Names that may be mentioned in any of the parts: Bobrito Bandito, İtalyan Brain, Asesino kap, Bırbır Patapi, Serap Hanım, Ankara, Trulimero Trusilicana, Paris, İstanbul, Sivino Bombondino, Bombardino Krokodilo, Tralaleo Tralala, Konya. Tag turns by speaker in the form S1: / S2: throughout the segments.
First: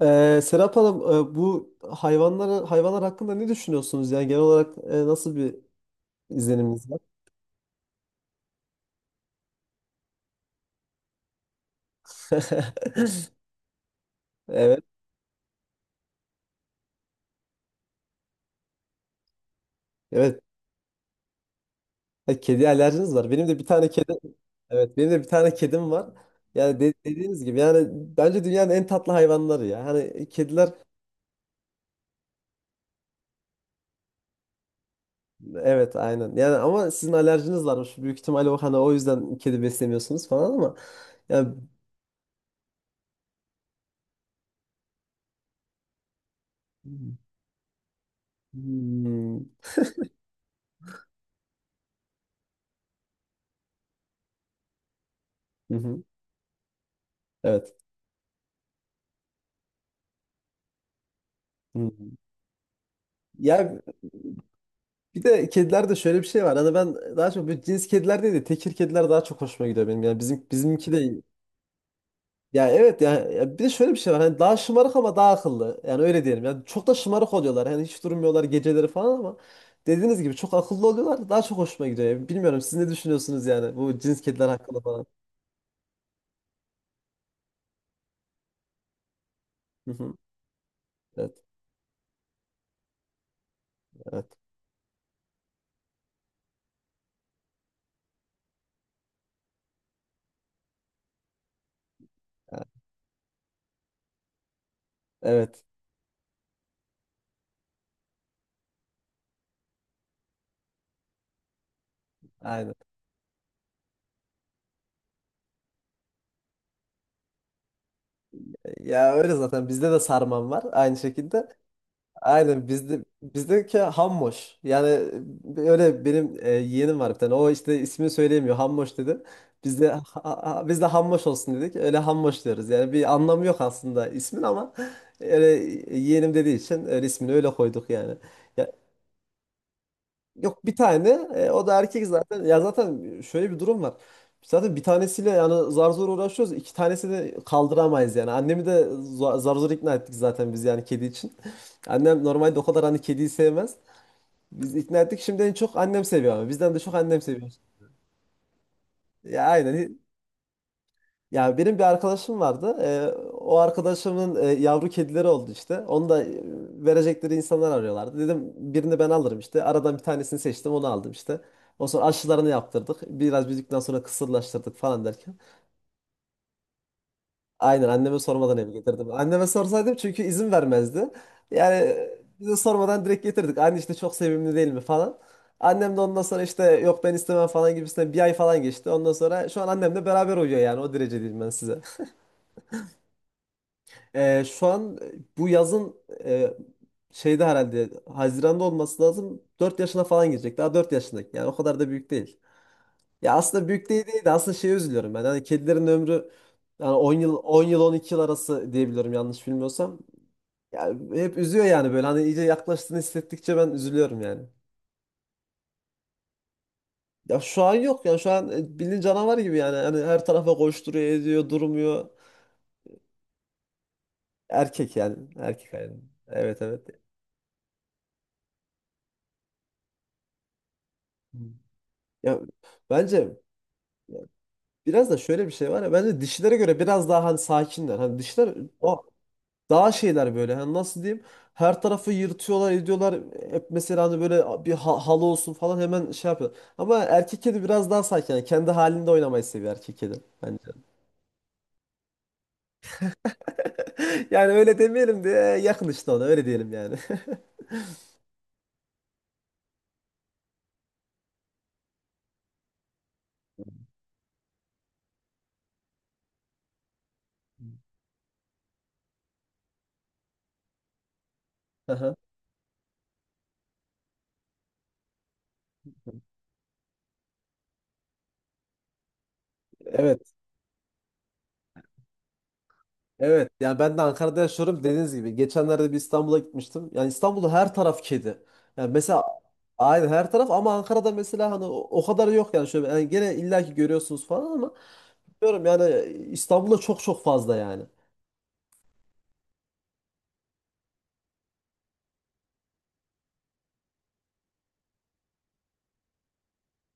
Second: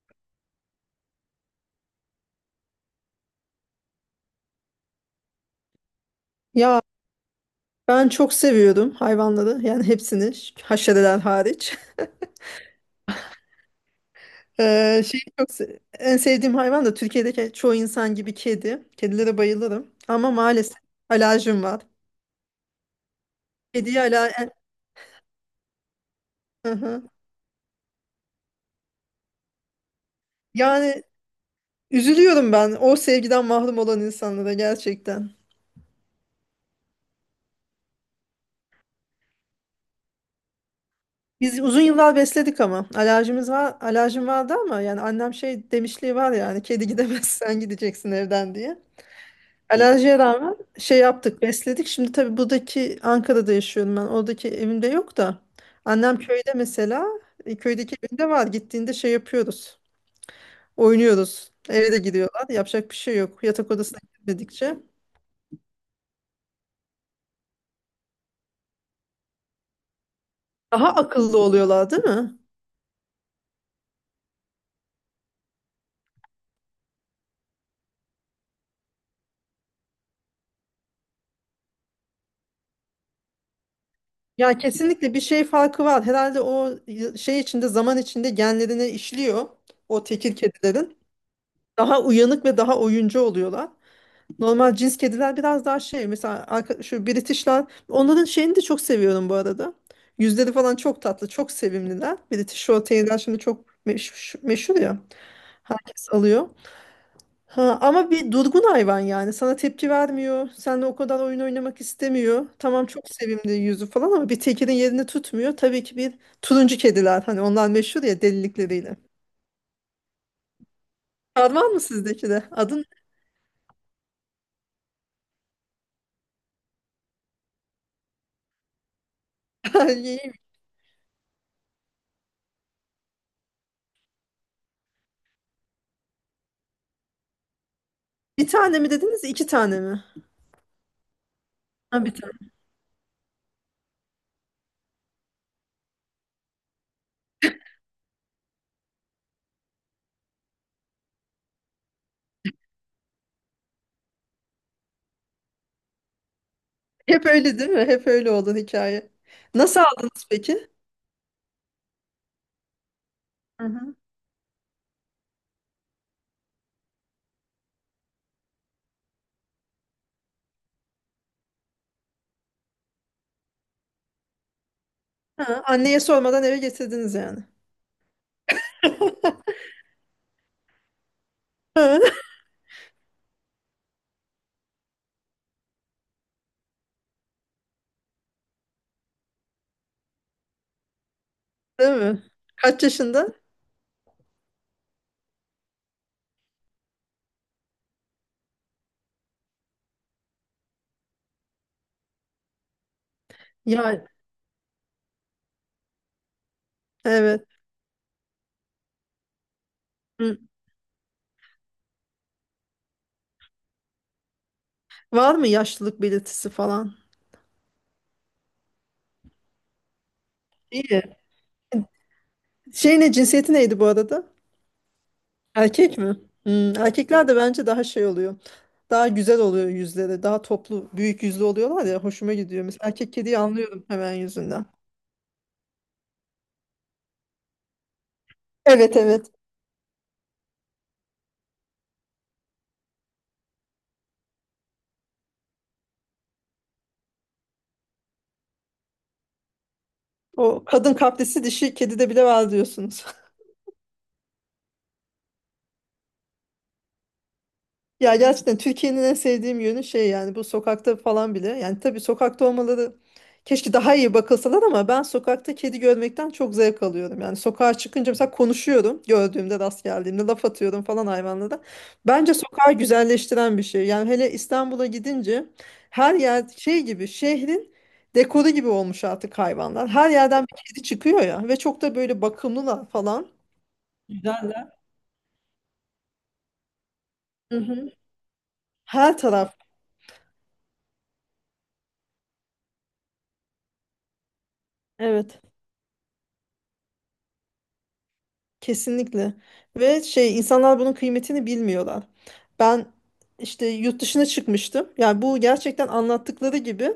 S1: Serap Hanım, bu hayvanlar hakkında ne düşünüyorsunuz? Yani genel olarak nasıl bir
S2: Ya
S1: izleniminiz var?
S2: ben çok seviyordum hayvanları. Yani hepsini haşereler hariç.
S1: Evet,
S2: Şeyi çok en sevdiğim hayvan da Türkiye'deki çoğu insan gibi kedi. Kedilere bayılırım. Ama
S1: evet.
S2: maalesef alerjim var.
S1: Ha, kedi alerjiniz var. Benim de bir tane
S2: Kediye
S1: kedi,
S2: ala e-
S1: evet, benim de bir tane kedim var.
S2: Hı
S1: Yani
S2: hı.
S1: dediğiniz gibi, yani bence dünyanın en tatlı hayvanları ya. Hani kediler,
S2: Yani üzülüyorum ben o sevgiden mahrum olan insanlara gerçekten.
S1: evet, aynen. Yani ama sizin alerjiniz varmış. Büyük ihtimalle o hani o yüzden kedi beslemiyorsunuz falan ama yani.
S2: Biz uzun yıllar besledik ama alerjimiz var, alerjim vardı ama yani annem şey demişliği var ya hani kedi gidemez sen gideceksin evden diye.
S1: Hmm.
S2: Alerjiye rağmen şey yaptık, besledik. Şimdi tabii buradaki Ankara'da yaşıyorum ben. Oradaki evimde yok da.
S1: Hı hı.
S2: Annem köyde mesela.
S1: Evet.
S2: Köydeki evinde var. Gittiğinde şey yapıyoruz. Oynuyoruz.
S1: Hı.
S2: Eve de gidiyorlar. Yapacak bir şey yok.
S1: Ya,
S2: Yatak odasına gitmedikçe.
S1: bir de kedilerde şöyle bir şey var. Hani ben daha çok bu cins kediler değil de tekir kediler daha çok hoşuma gidiyor benim. Yani bizim
S2: Daha
S1: bizimki de
S2: akıllı oluyorlar, değil mi?
S1: ya evet ya, ya bir de şöyle bir şey var. Hani daha şımarık ama daha akıllı. Yani öyle diyelim. Yani çok da şımarık oluyorlar. Hani hiç durmuyorlar geceleri falan ama dediğiniz gibi çok akıllı oluyorlar. Daha çok hoşuma gidiyor. Yani bilmiyorum siz ne düşünüyorsunuz yani bu cins kediler
S2: Ya
S1: hakkında falan.
S2: kesinlikle bir şey farkı var. Herhalde o şey içinde zaman içinde genlerine işliyor.
S1: Hı
S2: O
S1: hı.
S2: tekir kedilerin.
S1: Evet.
S2: Daha uyanık ve daha oyuncu oluyorlar.
S1: Evet.
S2: Normal cins kediler biraz daha şey mesela şu British'ler onların şeyini de çok seviyorum bu arada. Yüzleri falan çok tatlı, çok sevimliler. British
S1: Evet.
S2: Shorthair'ler şimdi çok meşhur, meşhur ya.
S1: Evet,
S2: Herkes alıyor. Ha, ama bir durgun hayvan yani. Sana tepki vermiyor. Seninle o kadar oyun oynamak istemiyor.
S1: aynen.
S2: Tamam çok sevimli yüzü falan ama bir tekirin yerini tutmuyor. Tabii ki bir turuncu kediler. Hani onlar meşhur ya delilikleriyle.
S1: Ya öyle zaten bizde de sarmam var aynı şekilde.
S2: Var mı sizdeki de?
S1: Aynen
S2: Adın
S1: bizdeki Hammoş. Yani öyle benim yeğenim var bir tane. O işte ismini söyleyemiyor. Hammoş dedi. Biz de
S2: İyiymiş.
S1: biz de Hammoş olsun dedik. Öyle Hammoş diyoruz. Yani bir anlamı yok aslında ismin ama öyle yeğenim dediği için öyle ismini öyle koyduk yani.
S2: Bir tane mi dediniz? İki tane mi?
S1: Yok, bir tane. E, o da
S2: Ha,
S1: erkek
S2: bir.
S1: zaten. Ya zaten şöyle bir durum var. Zaten bir tanesiyle yani zar zor uğraşıyoruz. İki tanesini de kaldıramayız yani. Annemi de zar zor ikna ettik zaten biz yani kedi için. Annem normalde o kadar hani kediyi sevmez. Biz ikna ettik. Şimdi en çok annem seviyor ama. Bizden de çok annem
S2: Hep
S1: seviyor.
S2: öyle değil mi? Hep öyle olan hikaye.
S1: Ya
S2: Nasıl
S1: aynen.
S2: aldınız peki?
S1: Ya benim bir arkadaşım vardı. O
S2: Hı hı.
S1: arkadaşımın yavru kedileri oldu işte. Onu da verecekleri insanlar arıyorlardı. Dedim birini ben alırım işte. Aradan bir tanesini seçtim onu aldım işte. O sonra aşılarını yaptırdık. Biraz büyüdükten sonra kısırlaştırdık falan derken.
S2: Ha, anneye sormadan eve getirdiniz yani.
S1: Aynen anneme sormadan eve getirdim. Anneme sorsaydım çünkü izin vermezdi. Yani
S2: Ha,
S1: bize sormadan direkt getirdik. Anne işte çok sevimli değil mi falan. Annem de ondan sonra işte yok ben istemem falan gibisinden bir ay falan geçti. Ondan sonra şu an annemle beraber uyuyor yani o derece diyeyim ben size.
S2: değil mi? Kaç yaşında?
S1: Şu an bu yazın e, şeyde herhalde Haziran'da olması lazım. Dört yaşına falan girecek. Daha 4 yaşındaki. Yani o kadar da büyük değil. Ya aslında büyük
S2: Yani
S1: değil de aslında şeye üzülüyorum ben. Hani kedilerin ömrü yani on yıl
S2: evet.
S1: on yıl 12 yıl arası diyebiliyorum yanlış bilmiyorsam.
S2: Hı.
S1: Yani hep üzüyor yani böyle hani iyice yaklaştığını hissettikçe ben üzülüyorum yani.
S2: Var mı yaşlılık belirtisi falan?
S1: Ya şu an yok. Ya şu an bildiğin canavar gibi yani. Hani her tarafa
S2: İyi.
S1: koşturuyor, ediyor, durmuyor.
S2: Şey ne, cinsiyeti neydi bu arada?
S1: Erkek yani. Erkek yani.
S2: Erkek mi?
S1: Evet,
S2: Hmm,
S1: evet.
S2: erkekler de bence daha şey oluyor. Daha güzel oluyor yüzleri. Daha toplu, büyük
S1: Hı.
S2: yüzlü oluyorlar ya. Hoşuma
S1: Ya,
S2: gidiyor. Mesela erkek
S1: bence
S2: kediyi anlıyorum hemen yüzünden.
S1: biraz da şöyle bir şey var ya bence dişilere göre biraz daha hani sakinler. Hani dişiler
S2: Evet,
S1: o
S2: evet.
S1: daha şeyler böyle. Hani nasıl diyeyim? Her tarafı yırtıyorlar, ediyorlar. Hep mesela hani böyle bir halı olsun falan hemen şey yapıyor. Ama erkek kedi biraz daha sakin. Yani kendi halinde oynamayı seviyor erkek kedi bence.
S2: O kadın kaprisi dişi kedide bile var diyorsunuz.
S1: Yani öyle demeyelim de yakın işte ona öyle diyelim yani.
S2: Ya gerçekten Türkiye'nin en sevdiğim yönü şey yani bu sokakta falan bile. Yani tabii sokakta olmaları, keşke daha iyi bakılsalar ama ben sokakta kedi görmekten çok zevk alıyorum. Yani sokağa çıkınca mesela konuşuyorum, gördüğümde rast geldiğimde laf atıyorum falan hayvanlara.
S1: Aha.
S2: Bence sokağı güzelleştiren bir şey. Yani hele İstanbul'a gidince her yer şey gibi, şehrin dekoru gibi olmuş artık hayvanlar. Her
S1: Evet.
S2: yerden bir kedi çıkıyor ya, ve çok da böyle bakımlılar falan.
S1: Evet yani ben de Ankara'da yaşıyorum dediğiniz gibi. Geçenlerde bir İstanbul'a gitmiştim. Yani İstanbul'da
S2: Hı
S1: her
S2: hı.
S1: taraf kedi. Yani
S2: Her
S1: mesela
S2: taraf.
S1: aynı her taraf ama Ankara'da mesela hani o, o kadar yok yani şöyle yani gene illaki görüyorsunuz falan ama
S2: Evet.
S1: diyorum yani İstanbul'da çok fazla yani.
S2: Kesinlikle. Ve şey, insanlar bunun kıymetini bilmiyorlar. Ben işte yurt dışına çıkmıştım. Yani bu gerçekten anlattıkları gibi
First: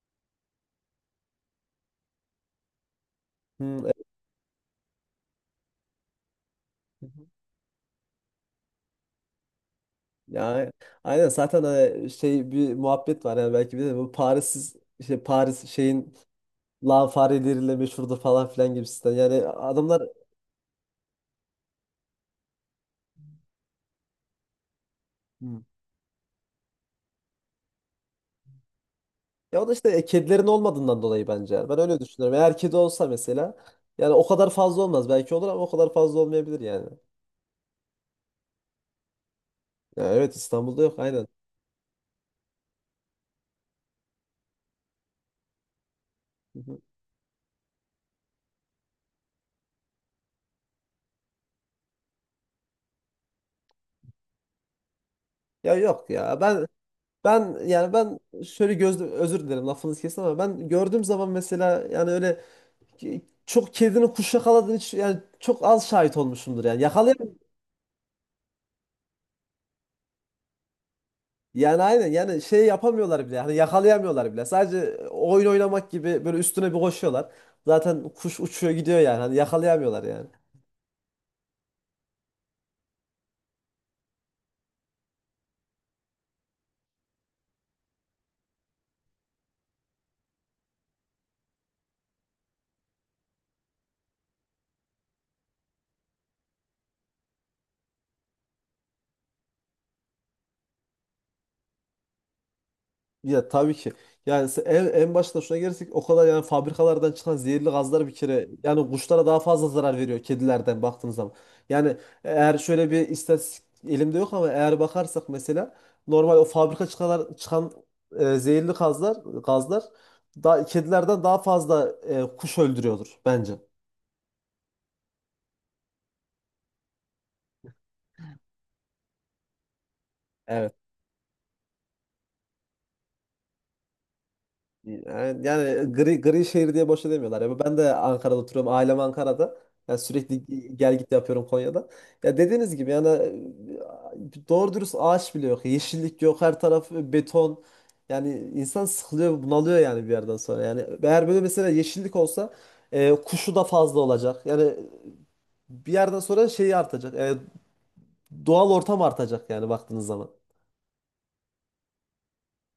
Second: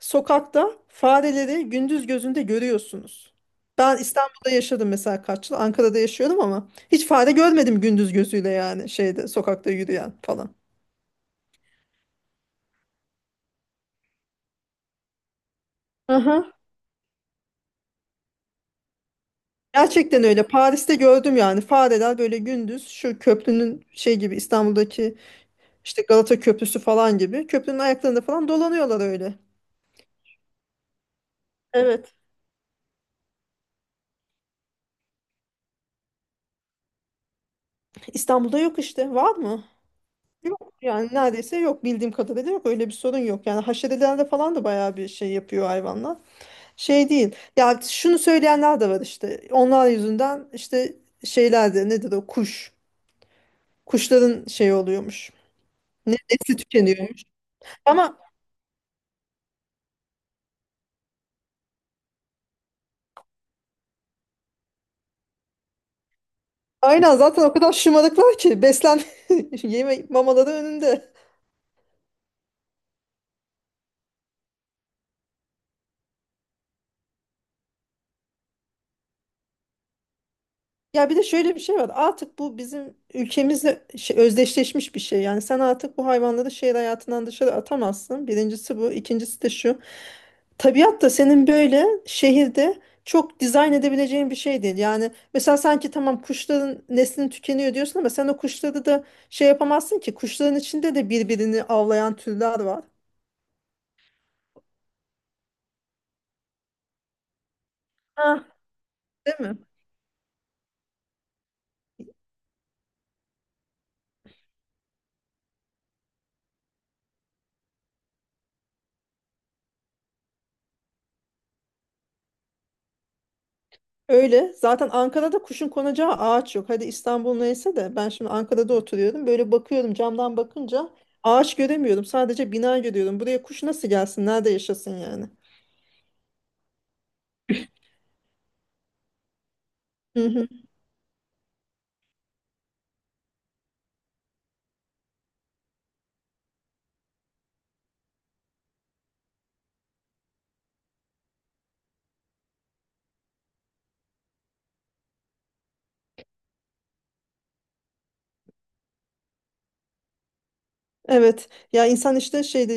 S2: sokakta fareleri gündüz gözünde görüyorsunuz.
S1: Hmm, hı,
S2: Ben İstanbul'da yaşadım mesela kaç yıl. Ankara'da yaşıyorum ama hiç fare görmedim gündüz gözüyle yani şeyde, sokakta yürüyen falan.
S1: yani aynen zaten hani şey bir muhabbet var yani belki bir de bu Paris'siz şey Paris şeyin
S2: Aha.
S1: lan fareleriyle meşhurdu falan filan gibisinden. Yani adamlar.
S2: Gerçekten öyle. Paris'te gördüm yani fareler böyle gündüz şu köprünün şey gibi, İstanbul'daki işte Galata Köprüsü falan gibi köprünün ayaklarında falan dolanıyorlar öyle.
S1: Ya o da işte kedilerin olmadığından dolayı bence. Yani. Ben öyle
S2: Evet.
S1: düşünüyorum. Eğer kedi olsa mesela yani o kadar fazla olmaz. Belki olur ama o kadar fazla olmayabilir yani.
S2: İstanbul'da yok işte. Var mı?
S1: Ya evet
S2: Yok.
S1: İstanbul'da yok
S2: Yani
S1: aynen.
S2: neredeyse yok. Bildiğim kadarıyla yok. Öyle bir sorun yok. Yani haşerelerde falan da bayağı bir şey yapıyor hayvanlar.
S1: Hı hı.
S2: Şey değil. Ya şunu söyleyenler de var işte. Onlar yüzünden işte şeylerde, nedir o kuş. Kuşların şey oluyormuş.
S1: Ya yok
S2: Ne,
S1: ya.
S2: nesli
S1: Ben
S2: tükeniyormuş.
S1: ben yani
S2: Ama
S1: ben şöyle gözlü özür dilerim lafınızı kesin ama ben gördüğüm zaman mesela yani öyle çok kedinin kuş yakaladığını hiç yani çok az şahit olmuşumdur yani.
S2: aynen,
S1: Yakalayamıyor.
S2: zaten o kadar şımarıklar ki beslen yeme mamaları önünde.
S1: Yani aynen yani şey yapamıyorlar bile. Hani yakalayamıyorlar bile. Sadece oyun oynamak gibi böyle üstüne bir koşuyorlar. Zaten kuş uçuyor gidiyor yani. Hani yakalayamıyorlar yani.
S2: Ya bir de şöyle bir şey var. Artık bu bizim ülkemizle özdeşleşmiş bir şey. Yani sen artık bu hayvanları şehir hayatından dışarı atamazsın. Birincisi bu. İkincisi de şu. Tabiat da senin böyle şehirde çok dizayn edebileceğin bir şey değil. Yani mesela sanki tamam kuşların neslini tükeniyor diyorsun ama sen o kuşları da şey yapamazsın ki. Kuşların içinde de birbirini avlayan türler var.
S1: Ya tabii ki. Yani en başta şuna gelirsek o kadar yani fabrikalardan çıkan zehirli gazlar bir
S2: Ha.
S1: kere yani kuşlara
S2: Değil
S1: daha
S2: mi?
S1: fazla zarar veriyor kedilerden baktığınız zaman. Yani eğer şöyle bir istatistik elimde yok ama eğer bakarsak mesela normal o fabrika çıkan zehirli gazlar da kedilerden daha fazla kuş öldürüyordur bence.
S2: Öyle. Zaten Ankara'da kuşun konacağı ağaç yok. Hadi İstanbul neyse de ben şimdi Ankara'da oturuyorum. Böyle bakıyorum, camdan
S1: Evet.
S2: bakınca ağaç göremiyorum. Sadece bina görüyorum. Buraya kuş nasıl gelsin? Nerede yaşasın yani?
S1: Yani, yani gri şehir diye boşa demiyorlar. Ya ben de Ankara'da oturuyorum. Ailem Ankara'da. Yani
S2: Hı
S1: sürekli
S2: hı.
S1: gel git yapıyorum Konya'da. Ya dediğiniz gibi yani doğru dürüst ağaç bile yok. Yeşillik yok. Her taraf beton. Yani insan sıkılıyor, bunalıyor yani bir yerden sonra. Yani eğer böyle mesela yeşillik olsa kuşu da fazla olacak. Yani bir yerden sonra şeyi artacak. Doğal ortam artacak yani baktığınız zaman.
S2: Evet. Ya insan işte şeyde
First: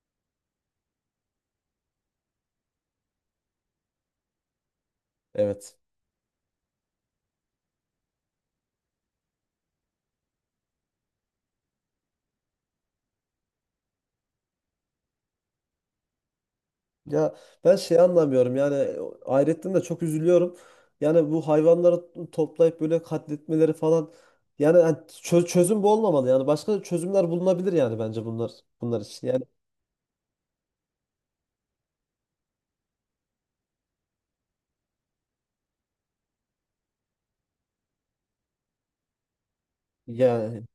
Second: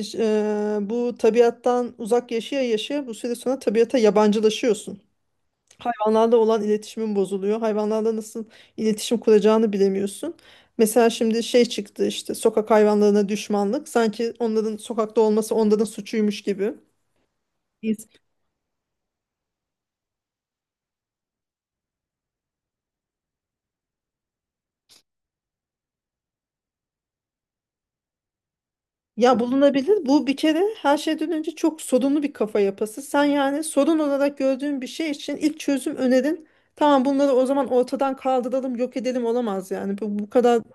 S2: bu tabiattan uzak yaşaya yaşaya bu süre sonra tabiata yabancılaşıyorsun.
S1: Evet.
S2: Hayvanlarla olan iletişimin bozuluyor. Hayvanlarla nasıl iletişim kuracağını bilemiyorsun. Mesela şimdi şey çıktı işte, sokak hayvanlarına düşmanlık. Sanki onların sokakta olması onların suçuymuş gibi.
S1: Ya ben şey
S2: Biz-
S1: anlamıyorum yani ayrıca de çok üzülüyorum. Yani bu hayvanları toplayıp böyle katletmeleri falan yani hani çözüm bu olmamalı yani başka çözümler bulunabilir yani bence bunlar için.
S2: Ya
S1: Yani
S2: bulunabilir. Bu bir kere her şeyden önce çok sorunlu bir kafa yapısı. Sen yani sorun olarak gördüğün bir şey için ilk çözüm önerin. Tamam bunları o zaman ortadan kaldıralım, yok edelim, olamaz yani. Bu kadar
S1: yani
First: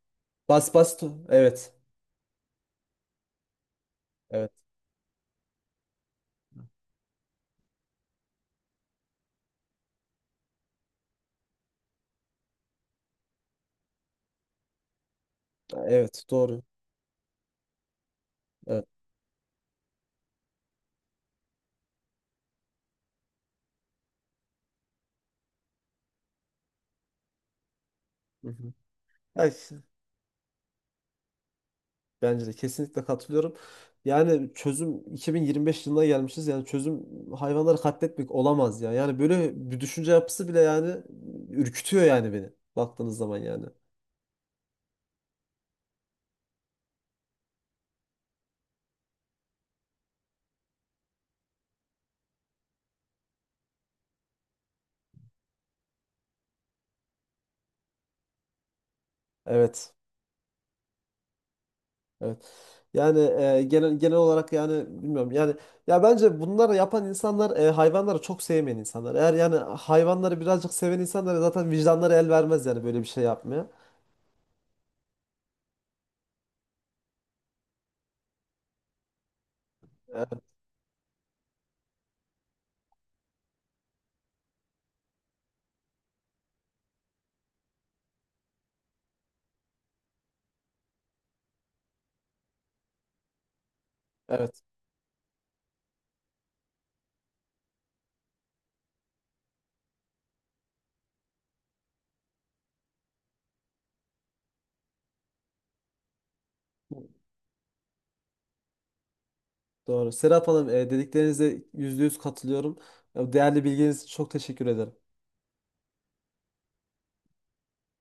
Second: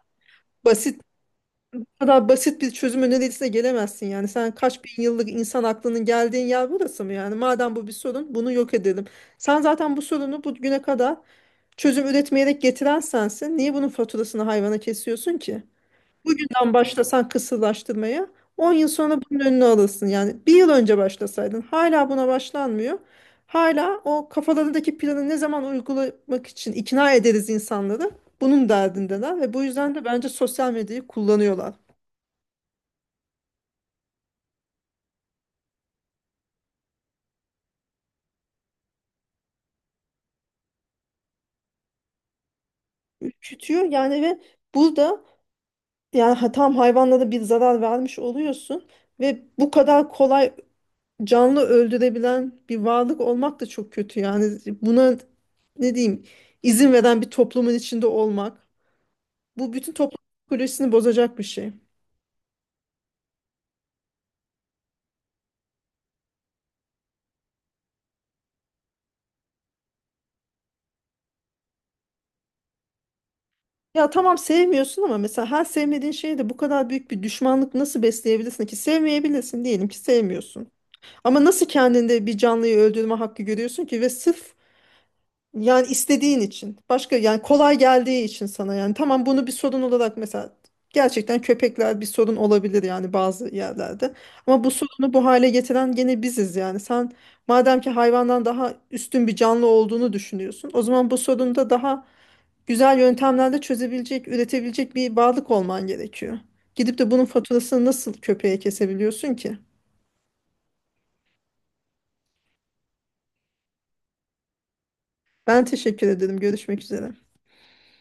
S1: bas bas
S2: basit
S1: evet
S2: kadar basit bir çözüm önerisine gelemezsin yani.
S1: evet,
S2: Sen kaç bin yıllık insan aklının geldiğin yer burası mı yani? Madem bu bir sorun, bunu yok edelim. Sen zaten bu sorunu bugüne kadar çözüm üretmeyerek getiren sensin. Niye bunun faturasını hayvana kesiyorsun ki?
S1: evet, doğru.
S2: Bugünden başlasan kısırlaştırmaya, on
S1: Evet.
S2: yıl sonra bunun önünü alırsın. Yani bir yıl önce başlasaydın, hala buna başlanmıyor. Hala o kafalarındaki planı ne zaman uygulamak için ikna ederiz insanları,
S1: Hı
S2: bunun
S1: hı.
S2: derdindeler
S1: Ya,
S2: ve bu
S1: işte
S2: yüzden de bence sosyal medyayı kullanıyorlar.
S1: bence de kesinlikle katılıyorum. Yani çözüm 2025 yılına gelmişiz. Yani çözüm hayvanları katletmek olamaz ya. Yani böyle bir düşünce yapısı bile yani ürkütüyor yani beni baktığınız zaman yani.
S2: Ürkütüyor yani, ve burada yani tam hayvanla da bir zarar vermiş oluyorsun ve bu kadar kolay canlı öldürebilen bir varlık olmak da çok kötü yani, buna ne diyeyim, izin veren bir toplumun içinde olmak bu bütün
S1: Evet.
S2: toplum psikolojisini bozacak bir şey.
S1: Evet. Yani genel olarak yani bilmiyorum. Yani ya bence bunları yapan insanlar hayvanları çok sevmeyen insanlar. Eğer yani hayvanları birazcık seven insanlar zaten vicdanları el vermez yani böyle bir şey yapmaya.
S2: Ya tamam sevmiyorsun ama mesela her sevmediğin şeye de bu kadar büyük bir düşmanlık nasıl besleyebilirsin ki? Sevmeyebilirsin, diyelim ki
S1: E,
S2: sevmiyorsun. Ama nasıl kendinde bir canlıyı öldürme hakkı görüyorsun ki ve sırf, yani istediğin için. Başka, yani kolay geldiği için sana yani. Tamam, bunu bir sorun olarak mesela gerçekten köpekler bir sorun olabilir yani bazı yerlerde.
S1: Evet,
S2: Ama bu sorunu bu hale getiren gene biziz yani. Sen madem ki hayvandan daha üstün bir canlı olduğunu düşünüyorsun. O zaman bu sorunu da daha güzel yöntemlerle çözebilecek, üretebilecek bir varlık olman gerekiyor. Gidip de bunun faturasını nasıl köpeğe kesebiliyorsun ki?
S1: doğru. Serap Hanım dediklerinize yüzde yüz katılıyorum. Değerli bilginiz için çok teşekkür ederim.
S2: Ben teşekkür ederim. Görüşmek üzere.